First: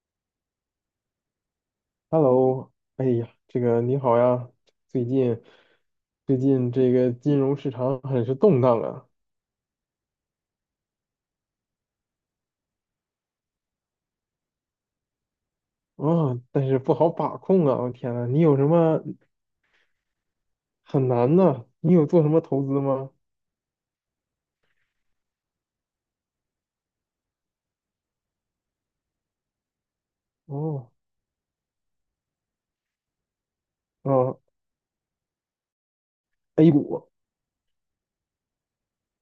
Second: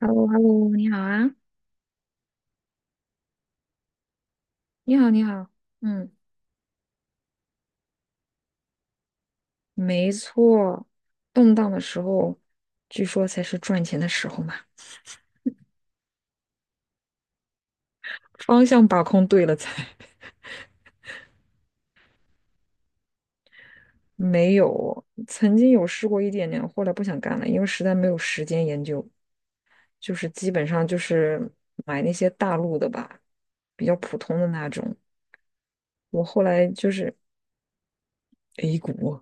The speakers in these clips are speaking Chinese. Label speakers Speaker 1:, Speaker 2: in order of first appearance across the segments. Speaker 1: h e l l o h e l l o 你好啊，
Speaker 2: Hello，哎呀，这个你好呀，
Speaker 1: 你
Speaker 2: 最
Speaker 1: 好，你
Speaker 2: 近
Speaker 1: 好。嗯。
Speaker 2: 最近这个金融市场很是动荡啊，
Speaker 1: 没错。动荡的时候，据说才是赚钱的时候嘛。
Speaker 2: 啊、但是不好把控啊，我天呐，你有
Speaker 1: 方
Speaker 2: 什
Speaker 1: 向把
Speaker 2: 么
Speaker 1: 控对了才。
Speaker 2: 很难的？你有做什么投资吗？
Speaker 1: 没有，曾经有试过一点点，后来不想干了，因为实在没有时间研究，就是基本上
Speaker 2: 哦，
Speaker 1: 就是买那些大陆的吧，比较普通
Speaker 2: 哦
Speaker 1: 的那种。我后来
Speaker 2: ，A
Speaker 1: 就
Speaker 2: 股，
Speaker 1: 是 A 股。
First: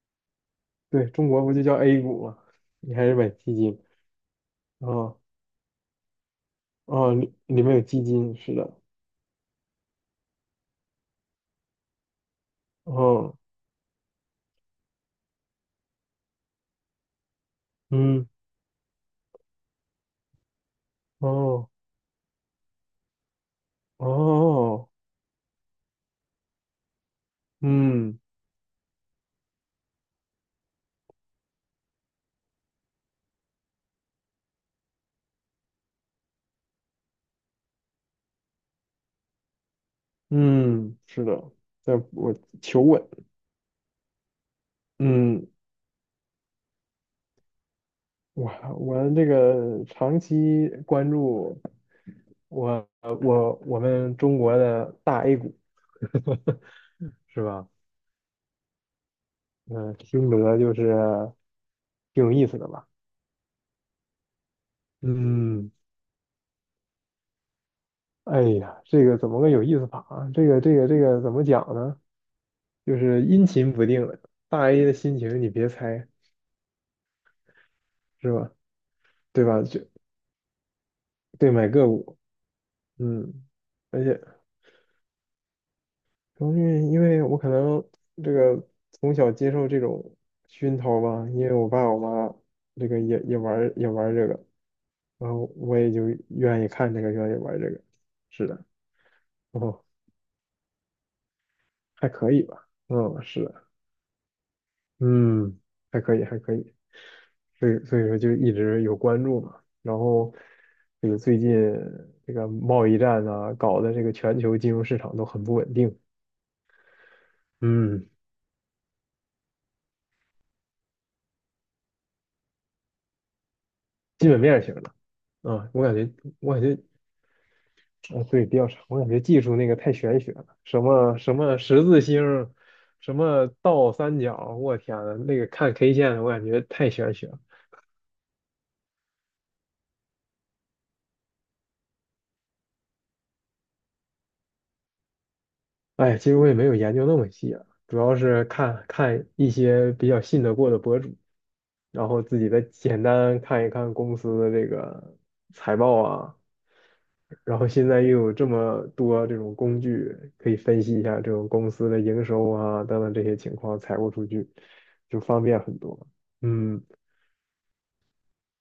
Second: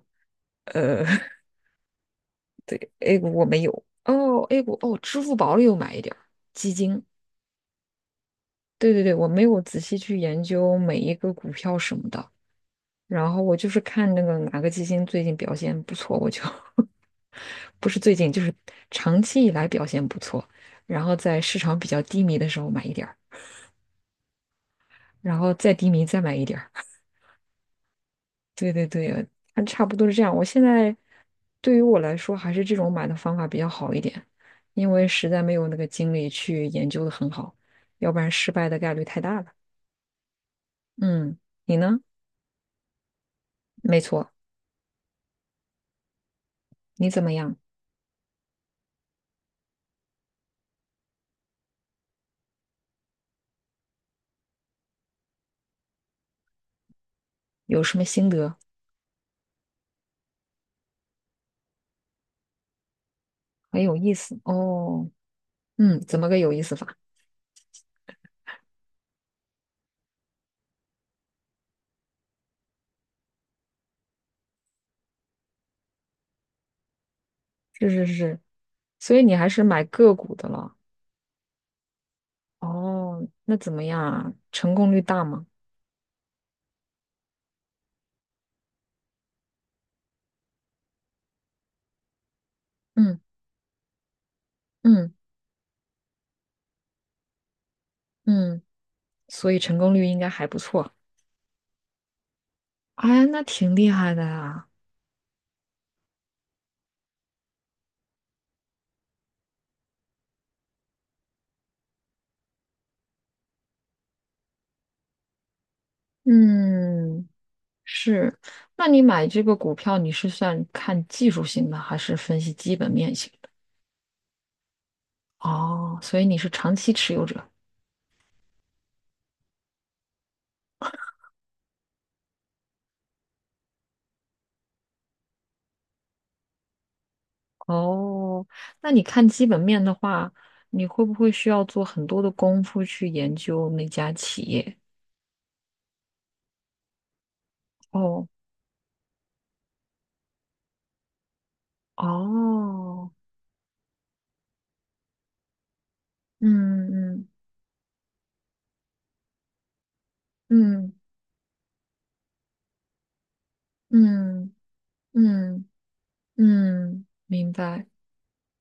Speaker 2: 对，
Speaker 1: 呃，
Speaker 2: 中国不就叫 A 股吗？
Speaker 1: 对
Speaker 2: 你还是
Speaker 1: ，A
Speaker 2: 买
Speaker 1: 股我
Speaker 2: 基
Speaker 1: 没
Speaker 2: 金
Speaker 1: 有，哦，A 股哦，
Speaker 2: 啊
Speaker 1: 支付宝里有买一点儿基金。
Speaker 2: 啊，里面有基金，是的，
Speaker 1: 对，我没有仔细去研究每一个股票什么的，然
Speaker 2: 哦，
Speaker 1: 后我就是看那个哪个基金最近表现不错，我就 不是最
Speaker 2: 嗯，
Speaker 1: 近，就是长期以来表现不错，然后在市
Speaker 2: 哦，
Speaker 1: 场比较低迷的时候买一点儿，
Speaker 2: 哦，
Speaker 1: 然后再低迷再买一点儿。
Speaker 2: 嗯
Speaker 1: 对，它差不多是这样。我现在对于我来说，还是这种买的方法比较好一点，因为实在没有那个精力去研究的很好，要不然失败的概率太大了。
Speaker 2: 嗯，是
Speaker 1: 嗯，
Speaker 2: 的，
Speaker 1: 你
Speaker 2: 在
Speaker 1: 呢？
Speaker 2: 我求稳。
Speaker 1: 没错，
Speaker 2: 嗯
Speaker 1: 你怎么样？
Speaker 2: 我我这个长期关注我们中国的大 A 股是吧？
Speaker 1: 有什么心得？
Speaker 2: 嗯，听得就是挺有意思的吧？
Speaker 1: 很有意思哦。
Speaker 2: 嗯，
Speaker 1: 嗯，怎么个有意思法？
Speaker 2: 哎呀，这个怎么个有意思法啊？这个怎么讲呢？就是阴晴不定的，大 A 的心情你别猜
Speaker 1: 是是
Speaker 2: 是
Speaker 1: 是，
Speaker 2: 吧？
Speaker 1: 所以你
Speaker 2: 对
Speaker 1: 还是
Speaker 2: 吧？就
Speaker 1: 买个股的了。
Speaker 2: 对买个股，
Speaker 1: 哦，
Speaker 2: 嗯，
Speaker 1: 那怎么样
Speaker 2: 而且。
Speaker 1: 啊？成功率大吗？
Speaker 2: 主要是因为我可能这个从小接受这种熏陶吧，因为我爸我妈这个也
Speaker 1: 嗯
Speaker 2: 也玩儿也玩儿这个，
Speaker 1: 嗯
Speaker 2: 然后我也就愿意看这个，愿意玩儿这个。是
Speaker 1: 嗯，
Speaker 2: 的，
Speaker 1: 所以成
Speaker 2: 哦，
Speaker 1: 功率应该还不错。
Speaker 2: 还可以吧，嗯，
Speaker 1: 哎，那
Speaker 2: 是的，
Speaker 1: 挺厉害的呀。
Speaker 2: 嗯，还可以，还可以，所以说就一直有关注嘛。然后这个最近这个贸易战啊搞的这个全球金融市场都很不稳定，
Speaker 1: 嗯，
Speaker 2: 嗯，
Speaker 1: 是。那你买这个股票，你是算看技术型的，还是分析基本面型的？
Speaker 2: 基本面儿型的。啊，我感
Speaker 1: 哦，
Speaker 2: 觉，
Speaker 1: 所以你是
Speaker 2: 我感
Speaker 1: 长
Speaker 2: 觉
Speaker 1: 期持有者。
Speaker 2: 啊，对，比较长，我感觉技术那个太玄学了，什么什么十字星，什么倒三角，我天呐，那个看 K 线的，我感觉太玄学了。
Speaker 1: 哦，那你看基本面的话，你会不会需要做很多的功夫去研究那家企业？
Speaker 2: 哎，其实我也没有研究那么细啊，主要
Speaker 1: 哦，
Speaker 2: 是看看一些比较信得过的博主，然后自己再简
Speaker 1: 哦，
Speaker 2: 单看一看公司的这个财报啊，
Speaker 1: 嗯嗯
Speaker 2: 然后现在又有这么多这种工具可以分
Speaker 1: 嗯
Speaker 2: 析一下这种公司的营收啊等等这些情况，财务数据
Speaker 1: 嗯
Speaker 2: 就方便
Speaker 1: 嗯
Speaker 2: 很多。嗯
Speaker 1: 嗯，明白。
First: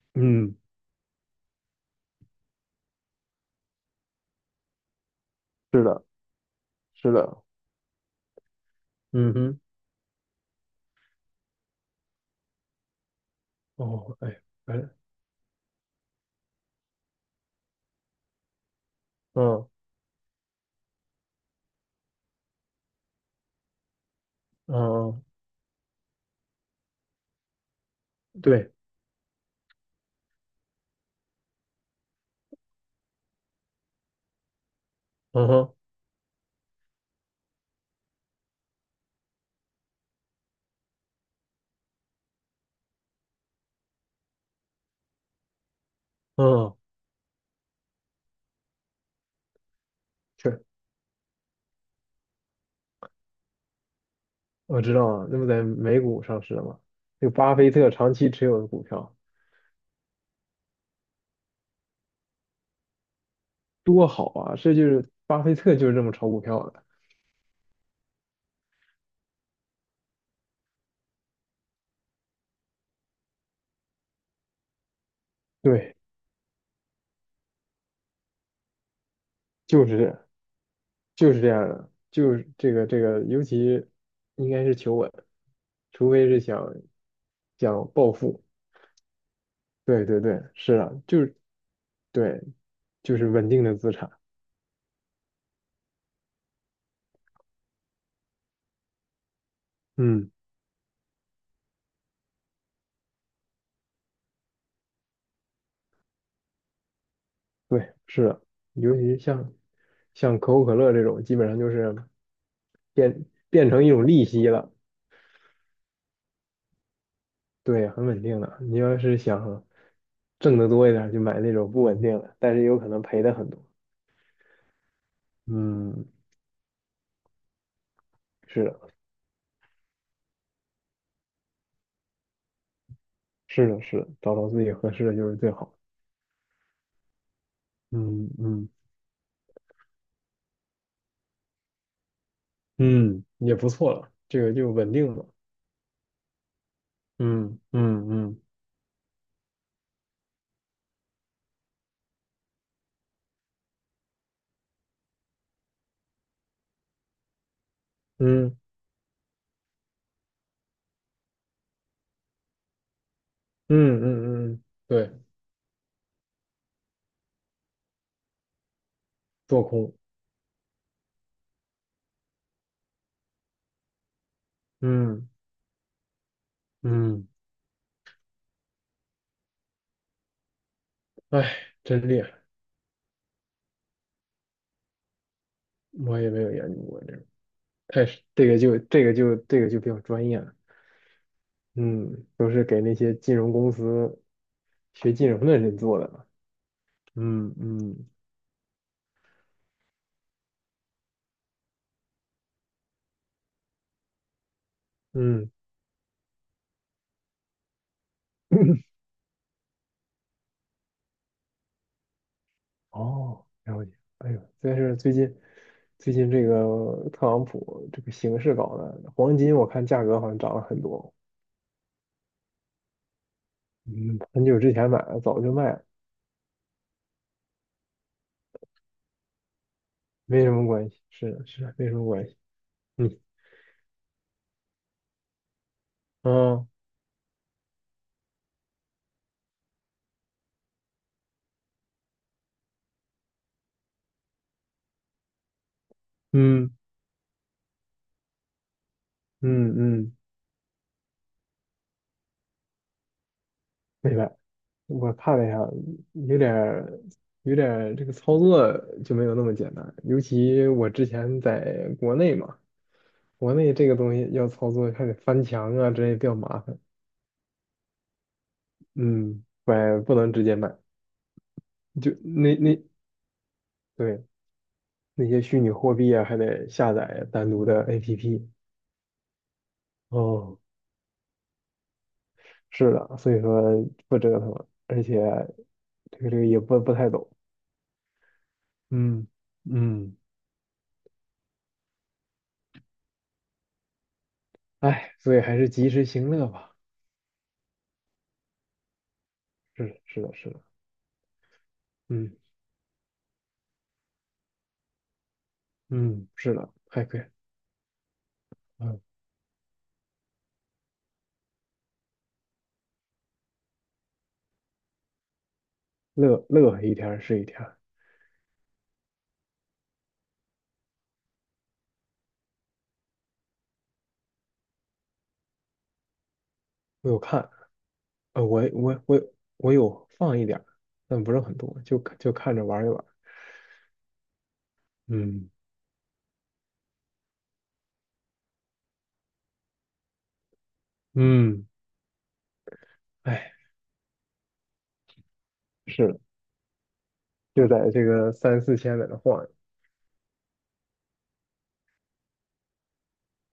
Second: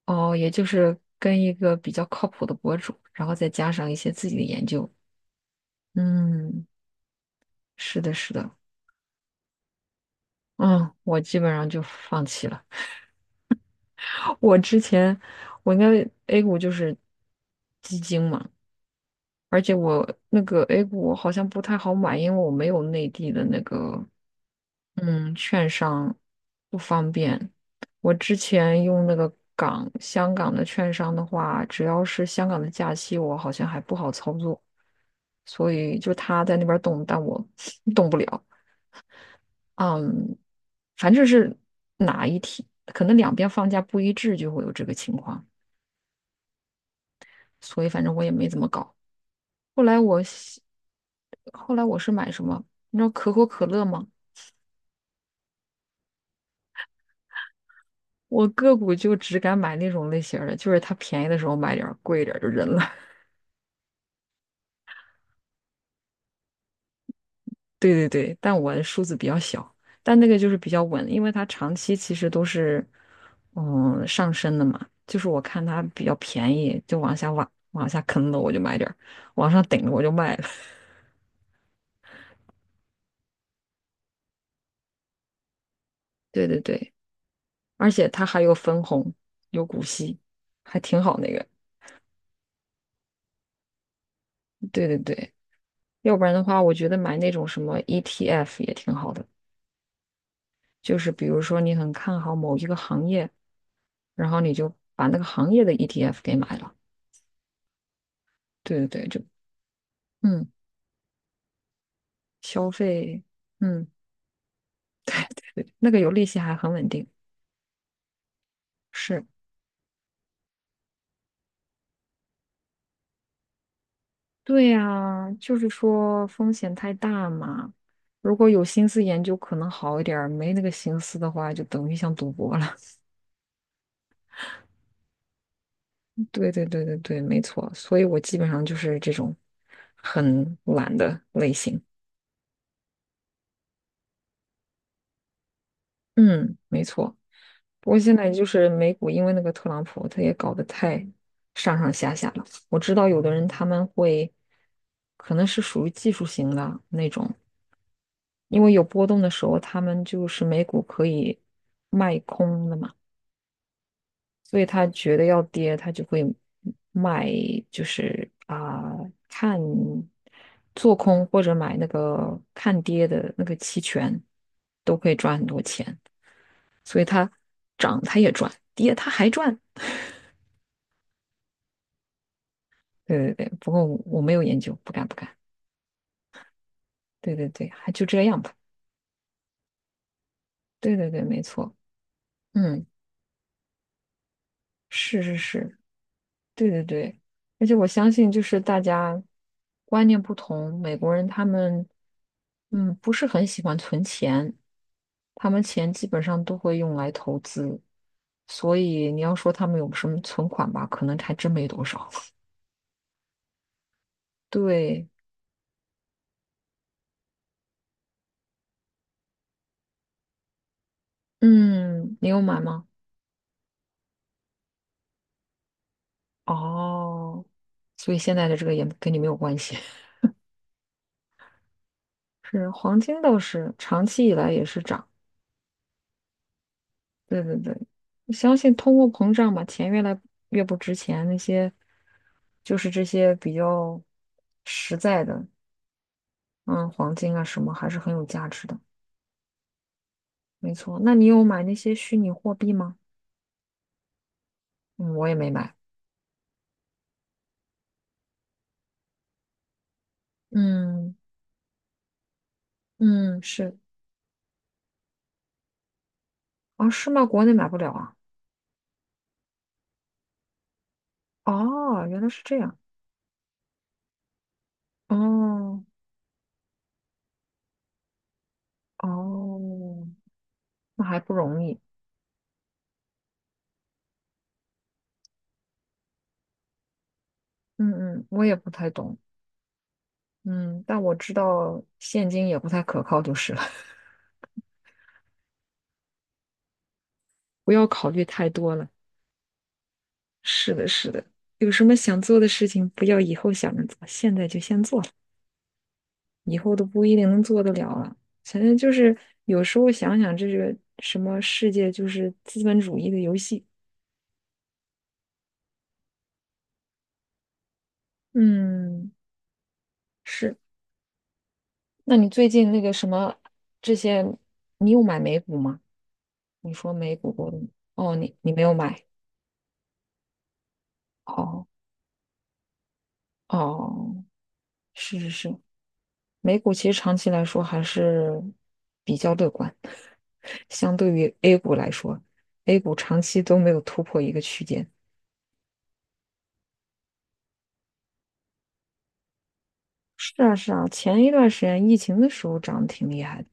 Speaker 1: 哦，也
Speaker 2: 嗯，
Speaker 1: 就是跟一个比较靠谱的博主，然后再加上一些自己的研究。嗯，
Speaker 2: 是的，
Speaker 1: 是的，是的。
Speaker 2: 嗯哼，
Speaker 1: 嗯，我基本上就放弃了。
Speaker 2: 哦，哎
Speaker 1: 我之
Speaker 2: 哎，
Speaker 1: 前我应该 A 股就是基金嘛。而
Speaker 2: 嗯
Speaker 1: 且我那个 A 股我好像不太好买，因为我没有内地的那个
Speaker 2: 嗯，
Speaker 1: 券商，不方便。我之
Speaker 2: 嗯，对，
Speaker 1: 前用那个香港的券商的话，只要是香港的假期，我好像还不好操作，
Speaker 2: 嗯
Speaker 1: 所
Speaker 2: 哼
Speaker 1: 以就他在那边动，但我 动不了。嗯，反正是哪一天，可能两边放假不一致，就会有这个情况，
Speaker 2: 嗯，
Speaker 1: 所以反正我也没怎么搞。后来我
Speaker 2: 确，
Speaker 1: 是后来我是买什么？你知道可口可乐吗？
Speaker 2: 我知道啊，那不在美股上市了吗？这个巴菲特长期持
Speaker 1: 我
Speaker 2: 有的
Speaker 1: 个
Speaker 2: 股
Speaker 1: 股就
Speaker 2: 票。
Speaker 1: 只敢买那种类型儿的，就是它便宜的时候买点儿贵一点儿就扔了。
Speaker 2: 多好啊！这就是巴菲特就是这么炒股票的，
Speaker 1: 对，但我的数字比较小，但那个就是比较稳，因为它长期其实都是上升的嘛。就是我看它
Speaker 2: 对，
Speaker 1: 比较便宜，就往下坑了，我就买点儿往上顶
Speaker 2: 就
Speaker 1: 了
Speaker 2: 是
Speaker 1: 我
Speaker 2: 这
Speaker 1: 就
Speaker 2: 样，
Speaker 1: 卖了。
Speaker 2: 就是这样的，就是这个，尤其应该是求稳，除非 是
Speaker 1: 对对
Speaker 2: 想
Speaker 1: 对，
Speaker 2: 想
Speaker 1: 而且
Speaker 2: 暴
Speaker 1: 它还
Speaker 2: 富，
Speaker 1: 有分红，有股
Speaker 2: 对
Speaker 1: 息，
Speaker 2: 对对，是
Speaker 1: 还挺
Speaker 2: 的，
Speaker 1: 好
Speaker 2: 就
Speaker 1: 那
Speaker 2: 是
Speaker 1: 个。
Speaker 2: 对，就是稳定的资产，
Speaker 1: 对对对。要不然的话，我觉得买那种什么 ETF 也挺好的，
Speaker 2: 嗯，
Speaker 1: 就是比如说你很看好某一个行业，然后你就把那个行业的 ETF 给买了。
Speaker 2: 对，是的，
Speaker 1: 对对
Speaker 2: 尤
Speaker 1: 对，
Speaker 2: 其像可
Speaker 1: 嗯，
Speaker 2: 口可乐这种，基本上就是
Speaker 1: 消费。
Speaker 2: 变成
Speaker 1: 嗯，
Speaker 2: 一种利息了，
Speaker 1: 对，那个有利息还很稳定。
Speaker 2: 对，很稳定的。你要是
Speaker 1: 是，
Speaker 2: 想挣得多一点儿就买那种不稳定的，但是有可能赔的很多。
Speaker 1: 对呀，就是
Speaker 2: 嗯，
Speaker 1: 说风险太大嘛。如果有
Speaker 2: 是的，
Speaker 1: 心思研究，可能好一点儿；没那个心思的话，就等于像赌博了。
Speaker 2: 是的，是的，找到自己合适的就是最好。
Speaker 1: 对，没错。所以我
Speaker 2: 嗯
Speaker 1: 基本上
Speaker 2: 嗯
Speaker 1: 就是这种很懒的类型。
Speaker 2: 嗯，也不错了，这个就稳定了。
Speaker 1: 嗯，没错。
Speaker 2: 嗯
Speaker 1: 不过
Speaker 2: 嗯
Speaker 1: 现在
Speaker 2: 嗯
Speaker 1: 就是美股，因为那个特朗普，他也搞得太上上下下了。我知道有的人他们会，可能是属于技术型的那种，
Speaker 2: 嗯
Speaker 1: 因为有波动的时候，他们就是美股可以卖空的嘛，
Speaker 2: 嗯嗯
Speaker 1: 所
Speaker 2: 嗯，
Speaker 1: 以他觉
Speaker 2: 对，
Speaker 1: 得要跌，他就会卖，就是啊、看
Speaker 2: 做空。
Speaker 1: 做空或者买那个看跌的那个期权，都可以
Speaker 2: 嗯
Speaker 1: 赚很多钱。所以
Speaker 2: 嗯，
Speaker 1: 它涨它也赚，跌它还赚。
Speaker 2: 哎，真厉害，
Speaker 1: 对，不过我没有研究，不敢。
Speaker 2: 我也没有研究过这个，
Speaker 1: 对，还就
Speaker 2: 太是
Speaker 1: 这样
Speaker 2: 这
Speaker 1: 吧。
Speaker 2: 个就这个就这个就比较专业了。
Speaker 1: 对，没错。
Speaker 2: 嗯，都是给
Speaker 1: 嗯，
Speaker 2: 那些金融公司学
Speaker 1: 是
Speaker 2: 金
Speaker 1: 是
Speaker 2: 融的
Speaker 1: 是，
Speaker 2: 人做的了
Speaker 1: 对对对。
Speaker 2: 嗯
Speaker 1: 而且我
Speaker 2: 嗯
Speaker 1: 相信，就是大家观念不同，美国人他们不是很喜欢存钱，他
Speaker 2: 嗯，
Speaker 1: 们钱基本上都会用来投资，所 以你要说他们有什么存款吧，可能还真没多少。
Speaker 2: 哦，了解。哎呦，但是
Speaker 1: 对。
Speaker 2: 最近这个特朗普这个形势搞的，黄金我看价格好像涨了很多。
Speaker 1: 嗯，你有买吗？
Speaker 2: 嗯，很久之前买了，早就卖了，
Speaker 1: 哦，所以现在的这个也跟你没有关系。
Speaker 2: 没什么关系。是的，是的没什么关系。
Speaker 1: 是黄
Speaker 2: 嗯，
Speaker 1: 金倒是长期以来也是涨，
Speaker 2: 嗯
Speaker 1: 对对对，我相信通货膨胀嘛，钱越来越不值钱，那些就是这些比较实在的，
Speaker 2: 嗯
Speaker 1: 嗯，黄金啊什么还是很有价值的，
Speaker 2: 嗯嗯，
Speaker 1: 没错。那你有买那些虚拟货币吗？
Speaker 2: 明白。我
Speaker 1: 嗯，我也
Speaker 2: 看了
Speaker 1: 没
Speaker 2: 一下，
Speaker 1: 买。
Speaker 2: 有点儿有点儿这个操作就没有那么简单，尤其我之
Speaker 1: 嗯
Speaker 2: 前在国内嘛，
Speaker 1: 嗯，
Speaker 2: 国内
Speaker 1: 是
Speaker 2: 这个东西要操作还得翻墙啊之类比较麻烦。
Speaker 1: 啊，是吗？国内买不了啊。
Speaker 2: 嗯，买不能直接买。
Speaker 1: 哦，
Speaker 2: 就
Speaker 1: 原来是
Speaker 2: 那
Speaker 1: 这样。
Speaker 2: 那对那些虚拟
Speaker 1: 哦
Speaker 2: 货币啊，还得下载单独的 APP。
Speaker 1: 哦，
Speaker 2: 哦，
Speaker 1: 那还不容易。
Speaker 2: 是的，所以说不折腾了，而且这个也不太懂。
Speaker 1: 嗯嗯，我也不太懂。
Speaker 2: 嗯，嗯
Speaker 1: 嗯，但我知道现金也不太可靠，就是了，
Speaker 2: 哎，所以还是及时行乐吧。
Speaker 1: 不要考虑太多了。
Speaker 2: 是的，是的，是的，
Speaker 1: 是的，是的，有什么想
Speaker 2: 嗯，
Speaker 1: 做的事情，不要以后想着做，现在就先做了，
Speaker 2: 嗯是
Speaker 1: 以
Speaker 2: 的，
Speaker 1: 后都
Speaker 2: 还
Speaker 1: 不一
Speaker 2: 可以，
Speaker 1: 定能做得了了。反正就
Speaker 2: 嗯，
Speaker 1: 是有时候想想，这个什么世界就是资本主义的游戏。
Speaker 2: 乐乐一天儿是一天儿
Speaker 1: 嗯，是。那你最近那个什么这些，你有买美股吗？你说
Speaker 2: 我
Speaker 1: 美
Speaker 2: 有
Speaker 1: 股
Speaker 2: 看，
Speaker 1: 过的，哦，你
Speaker 2: 呃，
Speaker 1: 你没
Speaker 2: 我
Speaker 1: 有
Speaker 2: 我
Speaker 1: 买，
Speaker 2: 我我有放一点儿但不是很
Speaker 1: 哦
Speaker 2: 多，就看着玩一玩。
Speaker 1: 哦。是是
Speaker 2: 嗯
Speaker 1: 是，美股其实长期来说还是比较乐观，相对于 A
Speaker 2: 嗯，
Speaker 1: 股来说，A 股长期
Speaker 2: 哎，
Speaker 1: 都没有突破一个区间。
Speaker 2: 是的。就在这个三四千在那晃悠。
Speaker 1: 是啊是啊，前一段时间疫情的时候涨得挺厉害的，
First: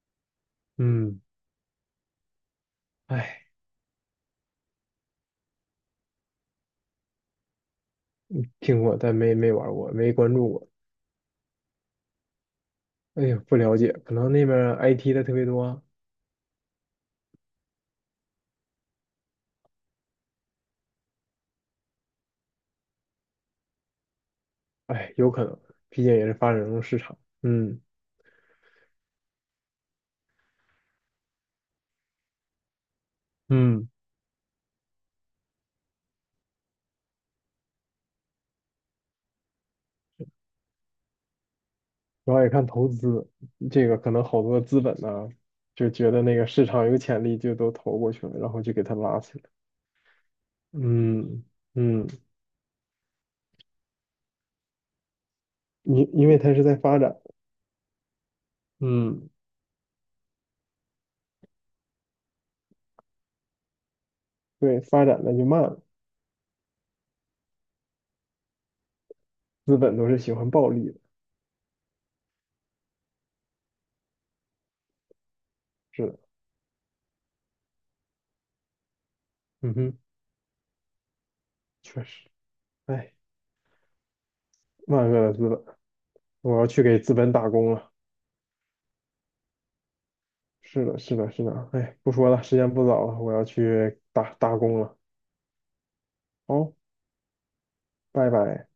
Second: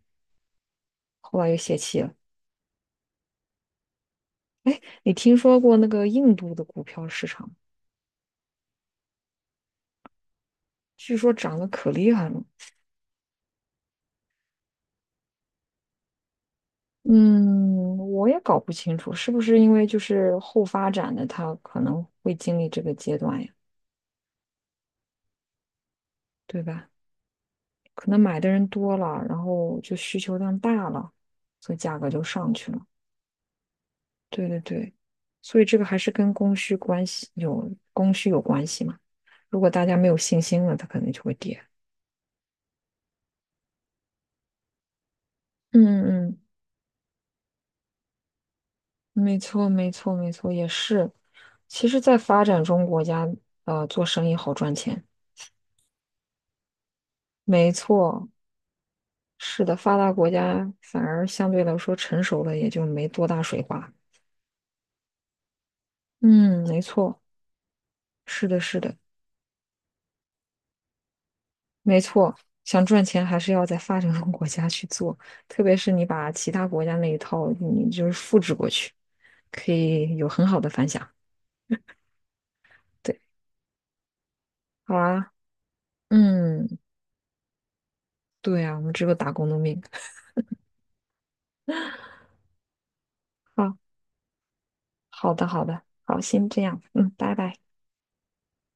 Speaker 2: 嗯，
Speaker 1: 后来又泄气了。
Speaker 2: 哎，
Speaker 1: 你听说过那个印度的股票市场，
Speaker 2: 听过，但没玩过，没关注过。
Speaker 1: 据说涨得可厉害了。
Speaker 2: 哎呀，不了解，可能那边 IT 的特别多。
Speaker 1: 嗯，我也搞不清楚，是不是因为就是后发展的，它可能会经历这个阶段呀，
Speaker 2: 哎，有可能，毕竟也是发展
Speaker 1: 对
Speaker 2: 中
Speaker 1: 吧？
Speaker 2: 市场。嗯，
Speaker 1: 可能买的人多了，然后就需求量大了，所以价格就上去了。
Speaker 2: 嗯，
Speaker 1: 对对对，所以这个还是跟供需有关系嘛。如果大家没有信心了，它可能就会跌。
Speaker 2: 主要也看投资，这个可能好多资本呢，就觉得
Speaker 1: 嗯
Speaker 2: 那
Speaker 1: 嗯，
Speaker 2: 个市场有潜力，就都投过去了，然后就给它拉
Speaker 1: 没
Speaker 2: 起来。
Speaker 1: 错没错没错，也是。
Speaker 2: 嗯，
Speaker 1: 其实，
Speaker 2: 嗯，
Speaker 1: 在发展中国家，做生意好赚钱。
Speaker 2: 因为它是在发展，
Speaker 1: 没错，
Speaker 2: 嗯，
Speaker 1: 是的，发达国家反而相对来说成熟了，也就没多大水花。
Speaker 2: 对，发展的就慢了，
Speaker 1: 嗯，没错，是的，是的。
Speaker 2: 资本都是喜欢暴利的。
Speaker 1: 没错，想赚钱还是要在发展中国家去做，特别是你
Speaker 2: 是的，
Speaker 1: 把其他国家那一套，你就是复制过去，可
Speaker 2: 嗯哼。
Speaker 1: 以有很好的反响。
Speaker 2: 确实。哎。
Speaker 1: 对，好
Speaker 2: 万恶
Speaker 1: 啊，
Speaker 2: 的资本，我要
Speaker 1: 嗯，
Speaker 2: 去给资本打工了。
Speaker 1: 对啊，我们只有打工的命。
Speaker 2: 是的，是的，是的。哎，不说了，时间不早了，我要
Speaker 1: 好，
Speaker 2: 去打工了。
Speaker 1: 好的，好的，好，先这
Speaker 2: 好，
Speaker 1: 样，嗯，拜拜。
Speaker 2: 拜拜。